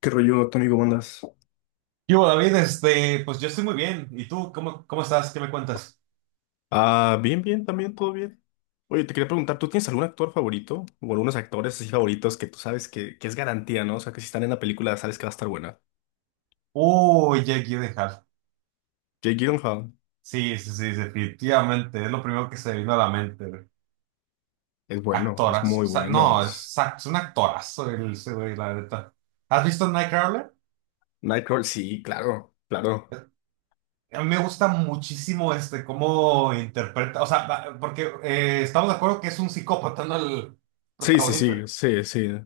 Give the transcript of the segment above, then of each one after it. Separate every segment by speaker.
Speaker 1: ¿Qué rollo, Tony? ¿Cómo andas?
Speaker 2: Yo, David, pues yo estoy muy bien. ¿Y tú? ¿Cómo estás? ¿Qué me cuentas?
Speaker 1: Ah, bien, bien, también todo bien. Oye, te quería preguntar, ¿tú tienes algún actor favorito o algunos actores así favoritos que tú sabes que es garantía, no? O sea, que si están en la película sabes que va a estar buena.
Speaker 2: Uy, Jake Gyllenhaal.
Speaker 1: Jake Gyllenhaal
Speaker 2: Sí, sí, sí, definitivamente. Es lo primero que se vino a la mente, güey.
Speaker 1: es bueno, es
Speaker 2: Actoras. O
Speaker 1: muy
Speaker 2: sea,
Speaker 1: bueno.
Speaker 2: no, es, es un actorazo el ese güey, la neta. ¿Has visto Nightcrawler?
Speaker 1: Nightcrawler, sí, claro, claro.
Speaker 2: A mí me gusta muchísimo cómo interpreta. O sea, porque estamos de acuerdo que es un psicópata, ¿no? El
Speaker 1: Sí, sí,
Speaker 2: protagonista.
Speaker 1: sí, sí, sí.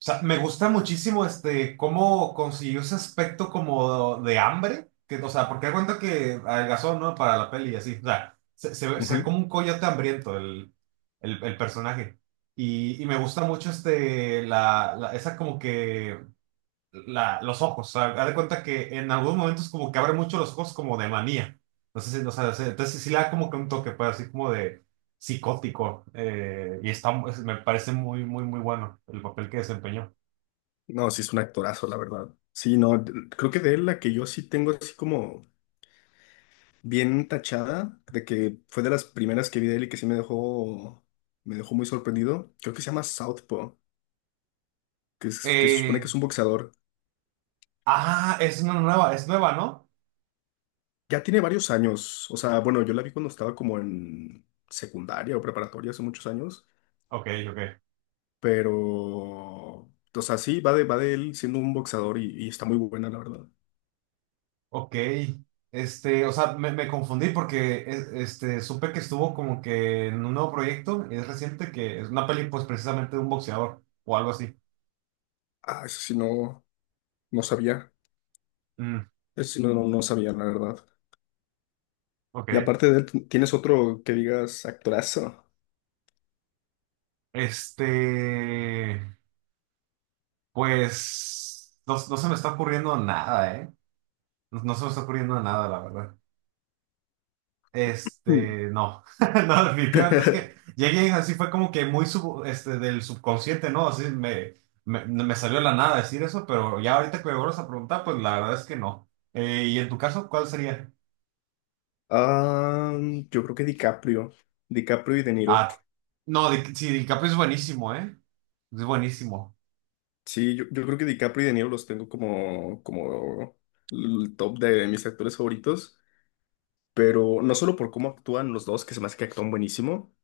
Speaker 2: O sea, me gusta muchísimo este cómo consiguió ese aspecto como de hambre, que, o sea, porque da cuenta que adelgazó, ¿no? Para la peli y así. O sea, se, se ve
Speaker 1: Ujú.
Speaker 2: como un coyote hambriento el personaje. Y me gusta mucho esa como que, la, los ojos. O sea, haz de cuenta que en algunos momentos como que abre mucho los ojos como de manía. No sé si- o sea, entonces sí le da como que un toque, pues, así como de psicótico. Y está, me parece muy, muy, muy bueno el papel que desempeñó.
Speaker 1: No, sí es un actorazo, la verdad. Sí, no, creo que de él la que yo sí tengo así como bien tachada, de que fue de las primeras que vi de él y que sí me dejó muy sorprendido. Creo que se llama Southpaw, que se supone
Speaker 2: Eh,
Speaker 1: que es un boxeador.
Speaker 2: ah, es una nueva, es nueva, ¿no?
Speaker 1: Ya tiene varios años, o sea, bueno, yo la vi cuando estaba como en secundaria o preparatoria hace muchos años,
Speaker 2: Ok, ok.
Speaker 1: pero, o sea, sí, va de él siendo un boxeador y está muy buena, la verdad.
Speaker 2: Ok. O sea, me confundí porque este, supe que estuvo como que en un nuevo proyecto, y es reciente, que es una peli, pues precisamente de un boxeador o algo así.
Speaker 1: Ah, eso sí no, no sabía,
Speaker 2: Mm,
Speaker 1: eso sí no, no, no sabía, la verdad. Y
Speaker 2: ok.
Speaker 1: aparte de él, ¿tienes otro que digas actorazo?
Speaker 2: Este, pues no, no se me está ocurriendo nada, ¿eh? No, no se me está ocurriendo nada, la verdad.
Speaker 1: Mm.
Speaker 2: No, no, definitivamente es que llegué así fue como que muy este, del subconsciente, ¿no? Así me salió de la nada decir eso, pero ya ahorita que me vuelves a preguntar, pues la verdad es que no. ¿Y en tu caso, cuál sería?
Speaker 1: Ah, yo creo que DiCaprio. DiCaprio y De Niro.
Speaker 2: Ah, no, sí, DiCaprio es buenísimo, ¿eh? Es buenísimo.
Speaker 1: Sí, yo creo que DiCaprio y De Niro los tengo como el top de mis actores favoritos, pero no solo por cómo actúan los dos, que se me hace que actúan buenísimo,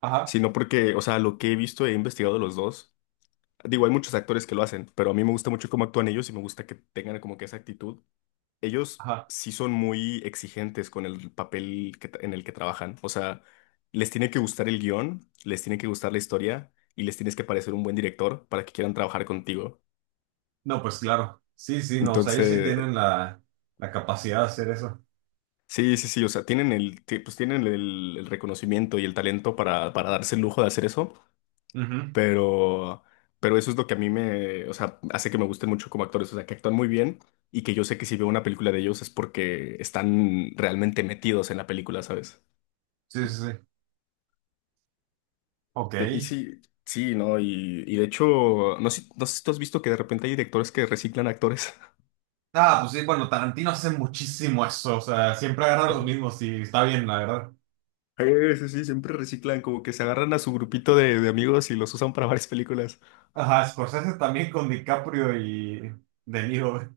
Speaker 2: Ajá,
Speaker 1: sino porque, o sea, lo que he visto e investigado de los dos, digo, hay muchos actores que lo hacen, pero a mí me gusta mucho cómo actúan ellos y me gusta que tengan como que esa actitud. Ellos
Speaker 2: ajá.
Speaker 1: sí son muy exigentes con el papel que en el que trabajan. O sea, les tiene que gustar el guión, les tiene que gustar la historia y les tienes que parecer un buen director para que quieran trabajar contigo.
Speaker 2: No, pues claro. Sí, sí, no, o sea, ellos sí
Speaker 1: Entonces,
Speaker 2: tienen la capacidad de hacer eso.
Speaker 1: sí, sí, sí, o sea, tienen el reconocimiento y el talento para darse el lujo de hacer eso,
Speaker 2: Ujú.
Speaker 1: pero, pero eso es lo que a mí me, o sea, hace que me gusten mucho como actores, o sea, que actúan muy bien y que yo sé que si veo una película de ellos es porque están realmente metidos en la película, ¿sabes?
Speaker 2: Sí, sí, sí. Ok.
Speaker 1: Y sí, sí, ¿no? Y de hecho, no sé, no sé si tú has visto que de repente hay directores que reciclan actores.
Speaker 2: Ah, pues sí, bueno, Tarantino hace muchísimo eso, o sea, siempre agarra los mismos y está bien, la verdad.
Speaker 1: Sí, sí, siempre reciclan, como que se agarran a su grupito de amigos y los usan para varias películas.
Speaker 2: Ajá, Scorsese también con DiCaprio y De Niro, güey.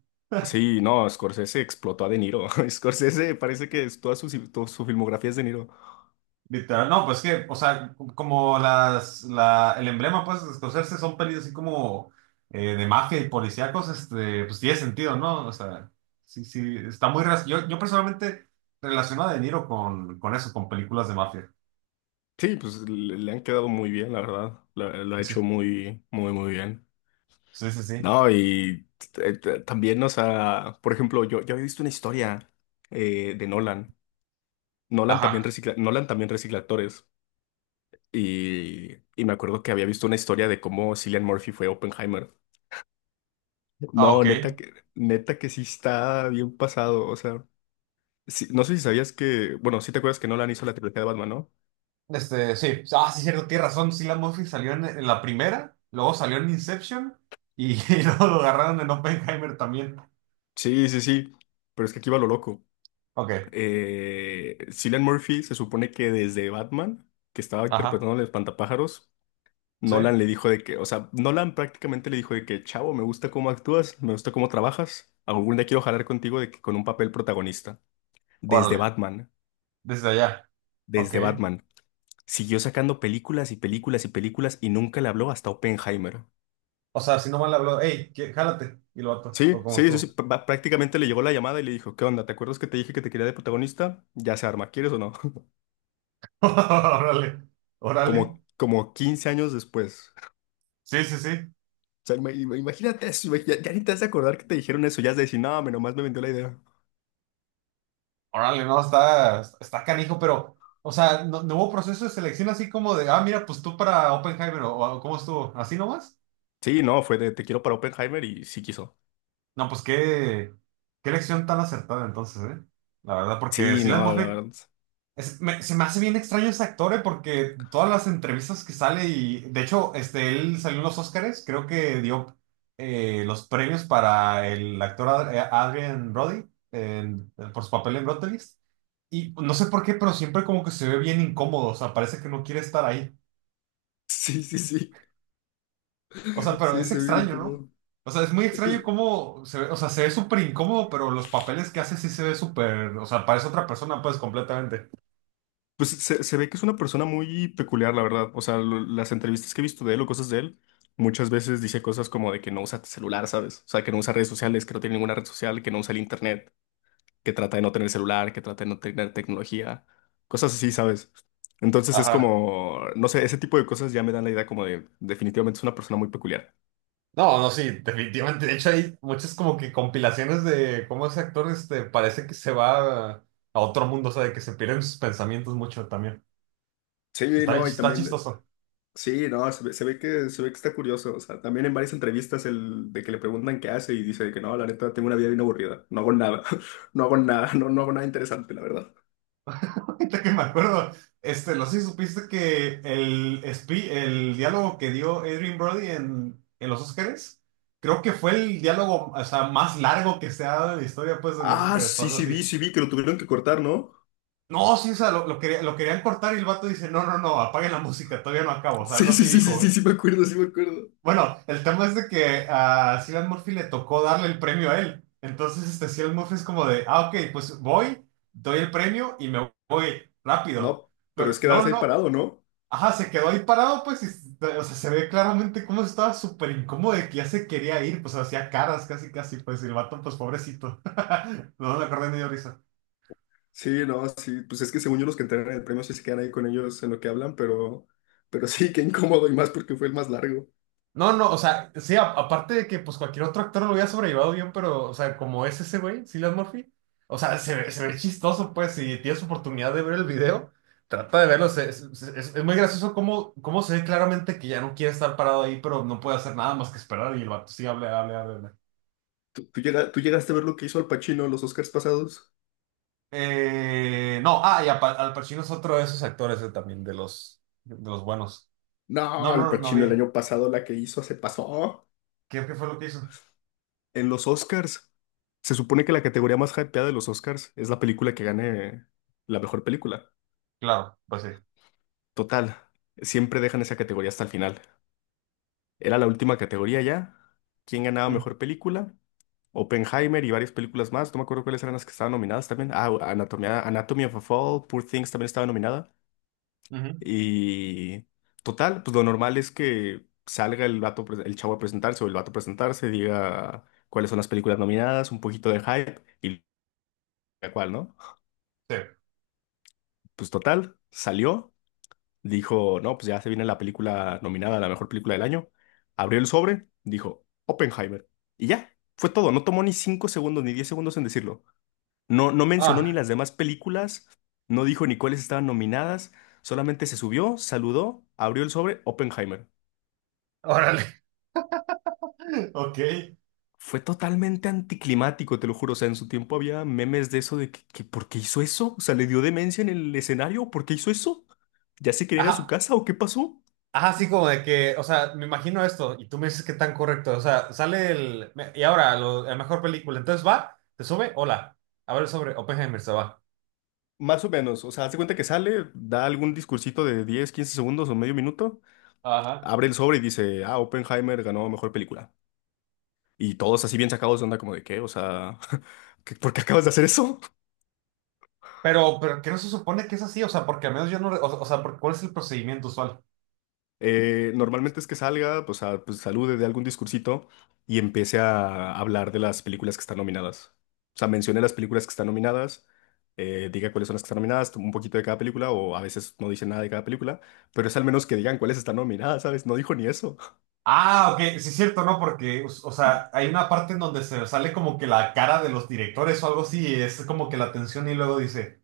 Speaker 1: Sí, no, Scorsese explotó a De Niro. Scorsese parece que toda su filmografía es De Niro.
Speaker 2: Literal. No, pues que, o sea, como el emblema, pues, de Scorsese son pelis así como de mafia y policíacos, pues tiene sentido, ¿no? O sea, sí, sí, está muy... Yo personalmente relaciono a De Niro con eso, con películas de mafia.
Speaker 1: Sí, pues le han quedado muy bien, la verdad. Ha
Speaker 2: Sí,
Speaker 1: hecho muy, muy, muy bien.
Speaker 2: sí, sí, sí.
Speaker 1: No, y también, o sea, por ejemplo, yo había visto una historia de Nolan.
Speaker 2: Ajá.
Speaker 1: Nolan también recicla actores. Y me acuerdo que había visto una historia de cómo Cillian Murphy fue Oppenheimer.
Speaker 2: Ah,
Speaker 1: No,
Speaker 2: ok.
Speaker 1: neta que sí está bien pasado. O sea, no sé si sabías que, bueno, sí te acuerdas que Nolan hizo la trilogía de Batman, ¿no?
Speaker 2: Sí, ah, sí, cierto, tienes razón. Sí, la Murphy salió en la primera, luego salió en Inception y, y luego lo agarraron en Oppenheimer también.
Speaker 1: Sí, sí, sí. Pero es que aquí va lo loco.
Speaker 2: Ok,
Speaker 1: Cillian Murphy se supone que desde Batman, que estaba
Speaker 2: ajá,
Speaker 1: interpretando el espantapájaros,
Speaker 2: sí,
Speaker 1: Nolan le dijo de que, o sea, Nolan prácticamente le dijo de que, chavo, me gusta cómo actúas, me gusta cómo trabajas. Algún día quiero jalar contigo de que con un papel protagonista. Desde
Speaker 2: órale,
Speaker 1: Batman.
Speaker 2: desde allá. Ok,
Speaker 1: Desde Batman. Siguió sacando películas y películas y películas y nunca le habló hasta Oppenheimer.
Speaker 2: o sea, si no mal habló, hey, jálate, y lo vato,
Speaker 1: Sí,
Speaker 2: o como
Speaker 1: sí, sí, sí,
Speaker 2: estuvo.
Speaker 1: prácticamente le llegó la llamada y le dijo, ¿qué onda? ¿Te acuerdas que te dije que te quería de protagonista? Ya se arma, ¿quieres o no?
Speaker 2: Órale, órale,
Speaker 1: Como 15 años después.
Speaker 2: sí, sí, sí,
Speaker 1: O sea, imagínate eso, ya ni te vas a acordar que te dijeron eso, ya has de decir, no, me nomás me vendió la idea.
Speaker 2: órale, no, está, está canijo, pero, o sea, no, no hubo proceso de selección así como de, ah, mira, pues tú para Oppenheimer, o cómo estuvo, así nomás.
Speaker 1: Sí, no, fue de te quiero para Oppenheimer y sí quiso.
Speaker 2: No, pues qué, qué elección tan acertada entonces, ¿eh? La verdad, porque
Speaker 1: Sí,
Speaker 2: Cillian
Speaker 1: no, la
Speaker 2: Murphy
Speaker 1: verdad.
Speaker 2: se me hace bien extraño ese actor, ¿eh? Porque todas las entrevistas que sale y, de hecho, él salió en los Óscares, creo que dio los premios para el actor Adrien Brody por su papel en Brutalist. Y no sé por qué, pero siempre como que se ve bien incómodo, o sea, parece que no quiere estar ahí.
Speaker 1: Sí, sí, sí.
Speaker 2: O sea, pero
Speaker 1: Sí,
Speaker 2: es
Speaker 1: se ve bien
Speaker 2: extraño, ¿no?
Speaker 1: incómodo.
Speaker 2: O sea, es muy
Speaker 1: Eh, Pues
Speaker 2: extraño cómo se ve, o sea, se ve súper incómodo, pero los papeles que hace sí se ve súper, o sea, parece otra persona, pues, completamente.
Speaker 1: Pues se ve que es una persona muy peculiar, la verdad. O sea, las entrevistas que he visto de él o cosas de él, muchas veces dice cosas como de que no usa celular, ¿sabes? O sea, que no usa redes sociales, que no tiene ninguna red social, que no usa el internet, que trata de no tener celular, que trata de no tener tecnología, cosas así, ¿sabes? Entonces es
Speaker 2: Ajá.
Speaker 1: como, no sé, ese tipo de cosas ya me dan la idea como de definitivamente es una persona muy peculiar.
Speaker 2: No, no, sí, definitivamente. De hecho, hay muchas como que compilaciones de cómo ese actor, parece que se va a otro mundo, o sea, de que se pierden sus pensamientos mucho también.
Speaker 1: Sí,
Speaker 2: Está bien,
Speaker 1: no, y
Speaker 2: está
Speaker 1: también.
Speaker 2: chistoso.
Speaker 1: Sí, no, se ve que está curioso. O sea, también en varias entrevistas el de que le preguntan qué hace y dice de que no, la neta, tengo una vida bien aburrida. No hago nada. No hago nada. No, no hago nada interesante, la verdad.
Speaker 2: Ahorita que me acuerdo, no sé si supiste que el diálogo que dio Adrien Brody en los Óscares, creo que fue el diálogo, o sea, más largo que se ha dado en la historia, pues, de los
Speaker 1: Ah,
Speaker 2: Óscares o
Speaker 1: sí,
Speaker 2: algo así.
Speaker 1: sí vi que lo tuvieron que cortar, ¿no?
Speaker 2: No, sí, o sea, lo querían cortar y el vato dice, no, no, no, apaguen la música, todavía no acabo, o sea,
Speaker 1: Sí,
Speaker 2: algo
Speaker 1: sí,
Speaker 2: así
Speaker 1: sí, sí,
Speaker 2: dijo, güey.
Speaker 1: sí, sí me acuerdo, sí me acuerdo.
Speaker 2: Bueno, el tema es de que a Cillian Murphy le tocó darle el premio a él. Entonces, Cillian Murphy es como de, ah, ok, pues voy, doy el premio y me voy rápido.
Speaker 1: No, pero
Speaker 2: Pero,
Speaker 1: es
Speaker 2: no,
Speaker 1: quedarse ahí
Speaker 2: no.
Speaker 1: parado, ¿no?
Speaker 2: Ajá, se quedó ahí parado, pues, y, o sea, se ve claramente cómo estaba súper incómodo de que ya se quería ir, pues, hacía caras casi, casi, pues, y el vato, pues, pobrecito. No me acordé ni de risa.
Speaker 1: Sí, no, sí, pues es que según yo los que entregan el premio sí se quedan ahí con ellos en lo que hablan, pero sí, qué incómodo y más porque fue el más largo.
Speaker 2: No, no, o sea, sí, aparte de que, pues, cualquier otro actor lo hubiera sobrellevado bien, pero, o sea, como es ese güey, Cillian Murphy, o sea, se ve chistoso, pues, si tienes oportunidad de ver el video, trata de verlo, es muy gracioso cómo, cómo se ve claramente que ya no quiere estar parado ahí, pero no puede hacer nada más que esperar y el vato sí, hable, hable, hable.
Speaker 1: ¿Tú llegaste a ver lo que hizo Al Pacino en los Oscars pasados?
Speaker 2: No, ah, y Al Pacino es otro de esos actores también, de los buenos. No,
Speaker 1: No, Al
Speaker 2: no, no
Speaker 1: Pacino el
Speaker 2: vi.
Speaker 1: año pasado la que hizo se pasó.
Speaker 2: ¿Qué, qué fue lo que hizo?
Speaker 1: En los Oscars. Se supone que la categoría más hypeada de los Oscars es la película que gane la mejor película.
Speaker 2: Claro, pues sí.
Speaker 1: Total, siempre dejan esa categoría hasta el final. Era la última categoría ya. ¿Quién ganaba
Speaker 2: Mm,
Speaker 1: mejor película? Oppenheimer y varias películas más. No me acuerdo cuáles eran las que estaban nominadas también. Ah, Anatomy of a Fall, Poor Things también estaba nominada.
Speaker 2: ujú,
Speaker 1: Y total, pues lo normal es que salga el vato, el chavo a presentarse o el vato a presentarse, diga cuáles son las películas nominadas, un poquito de hype y la cual, ¿no?
Speaker 2: sí.
Speaker 1: Pues total, salió, dijo, no, pues ya se viene la película nominada a la mejor película del año. Abrió el sobre, dijo, Oppenheimer. Y ya, fue todo. No tomó ni 5 segundos ni 10 segundos en decirlo. No, no mencionó ni
Speaker 2: Ah,
Speaker 1: las demás películas, no dijo ni cuáles estaban nominadas, solamente se subió, saludó, abrió el sobre, Oppenheimer.
Speaker 2: órale. Ok.
Speaker 1: Fue totalmente anticlimático, te lo juro. O sea, en su tiempo había memes de eso de que ¿por qué hizo eso? O sea, ¿le dio demencia en el escenario? ¿Por qué hizo eso? ¿Ya se quería ir a su
Speaker 2: Ajá,
Speaker 1: casa o qué pasó?
Speaker 2: ajá, así como de que, o sea, me imagino esto y tú me dices que tan correcto, o sea, sale el, y ahora, la mejor película, entonces va, te sube, hola, abre el sobre, Oppenheimer se va.
Speaker 1: Más o menos, o sea, hace cuenta que sale, da algún discursito de 10, 15 segundos o medio minuto,
Speaker 2: Ajá.
Speaker 1: abre el sobre y dice, ah, Oppenheimer ganó mejor película. Y todos así bien sacados de onda como de qué, o sea, ¿por qué acabas de hacer eso?
Speaker 2: Pero que no se supone que es así, o sea, porque al menos yo no, o sea, ¿cuál es el procedimiento usual?
Speaker 1: Normalmente es que salga, pues, salude de algún discursito y empiece a hablar de las películas que están nominadas. O sea, mencione las películas que están nominadas, diga cuáles son las que están nominadas, un poquito de cada película o a veces no dice nada de cada película, pero es al menos que digan cuáles están nominadas, ¿sabes? No dijo ni eso.
Speaker 2: Ah, ok, sí es cierto, ¿no? Porque, o sea, hay una parte en donde se sale como que la cara de los directores o algo así, y es como que la tensión y luego dice,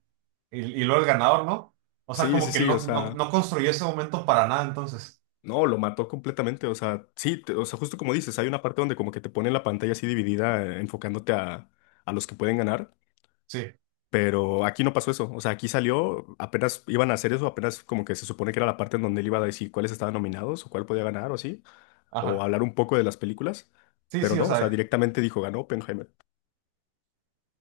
Speaker 2: y luego el ganador, ¿no? O sea,
Speaker 1: Sí,
Speaker 2: como
Speaker 1: sí,
Speaker 2: que
Speaker 1: sí, o
Speaker 2: no, no,
Speaker 1: sea,
Speaker 2: no construyó ese momento para nada, entonces.
Speaker 1: no, lo mató completamente, o sea, sí, o sea, justo como dices, hay una parte donde como que te pone la pantalla así dividida, enfocándote a, los que pueden ganar.
Speaker 2: Sí,
Speaker 1: Pero aquí no pasó eso. O sea, aquí salió, apenas iban a hacer eso, apenas como que se supone que era la parte en donde él iba a decir cuáles estaban nominados o cuál podía ganar o así, o
Speaker 2: ajá.
Speaker 1: hablar un poco de las películas.
Speaker 2: Sí,
Speaker 1: Pero
Speaker 2: sí, o
Speaker 1: no, o sea,
Speaker 2: sea,
Speaker 1: directamente dijo, ganó Oppenheimer.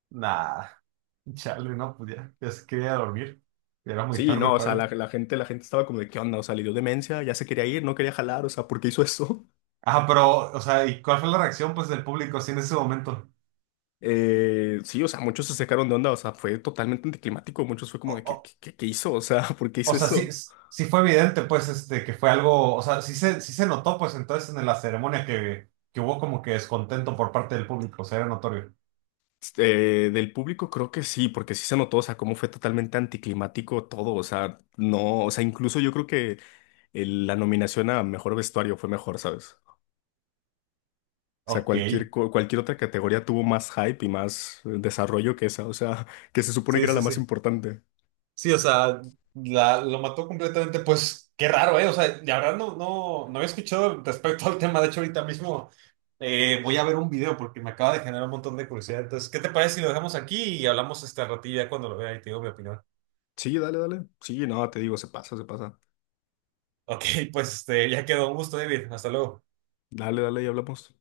Speaker 2: nada. Chale, no, pues ya, ya se quería dormir. Ya era muy
Speaker 1: Sí,
Speaker 2: tarde
Speaker 1: no, o
Speaker 2: para
Speaker 1: sea, la,
Speaker 2: él.
Speaker 1: la gente, la gente estaba como de, ¿qué onda? O sea, le dio demencia, ya se quería ir, no quería jalar, o sea, ¿por qué hizo eso?
Speaker 2: Ajá, pero, o sea, ¿y cuál fue la reacción, pues, del público así en ese momento?
Speaker 1: Sí, o sea, muchos se sacaron de onda, o sea, fue totalmente anticlimático, muchos fue como de, ¿qué hizo? O sea, ¿por qué
Speaker 2: O
Speaker 1: hizo
Speaker 2: sea, sí,
Speaker 1: eso?
Speaker 2: sí fue evidente, pues, que fue algo, o sea, sí se notó, pues, entonces en la ceremonia que hubo como que descontento por parte del público, o sea, era notorio.
Speaker 1: Del público creo que sí, porque sí se notó, o sea, cómo fue totalmente anticlimático todo, o sea, no, o sea, incluso yo creo que la nominación a mejor vestuario fue mejor, ¿sabes? O sea,
Speaker 2: Ok.
Speaker 1: cualquier otra categoría tuvo más hype y más desarrollo que esa, o sea, que se supone que
Speaker 2: Sí,
Speaker 1: era
Speaker 2: sí,
Speaker 1: la
Speaker 2: sí.
Speaker 1: más importante.
Speaker 2: Sí, o sea, lo mató completamente. Pues qué raro, ¿eh? O sea, de verdad no, no, no había escuchado respecto al tema. De hecho, ahorita mismo voy a ver un video porque me acaba de generar un montón de curiosidad. Entonces, ¿qué te parece si lo dejamos aquí y hablamos este ratilla cuando lo vea y te digo mi opinión?
Speaker 1: Sí, dale, dale. Sí, no, te digo, se pasa, se pasa.
Speaker 2: Ok, pues ya quedó. Un gusto, David. Hasta luego.
Speaker 1: Dale, dale y hablamos.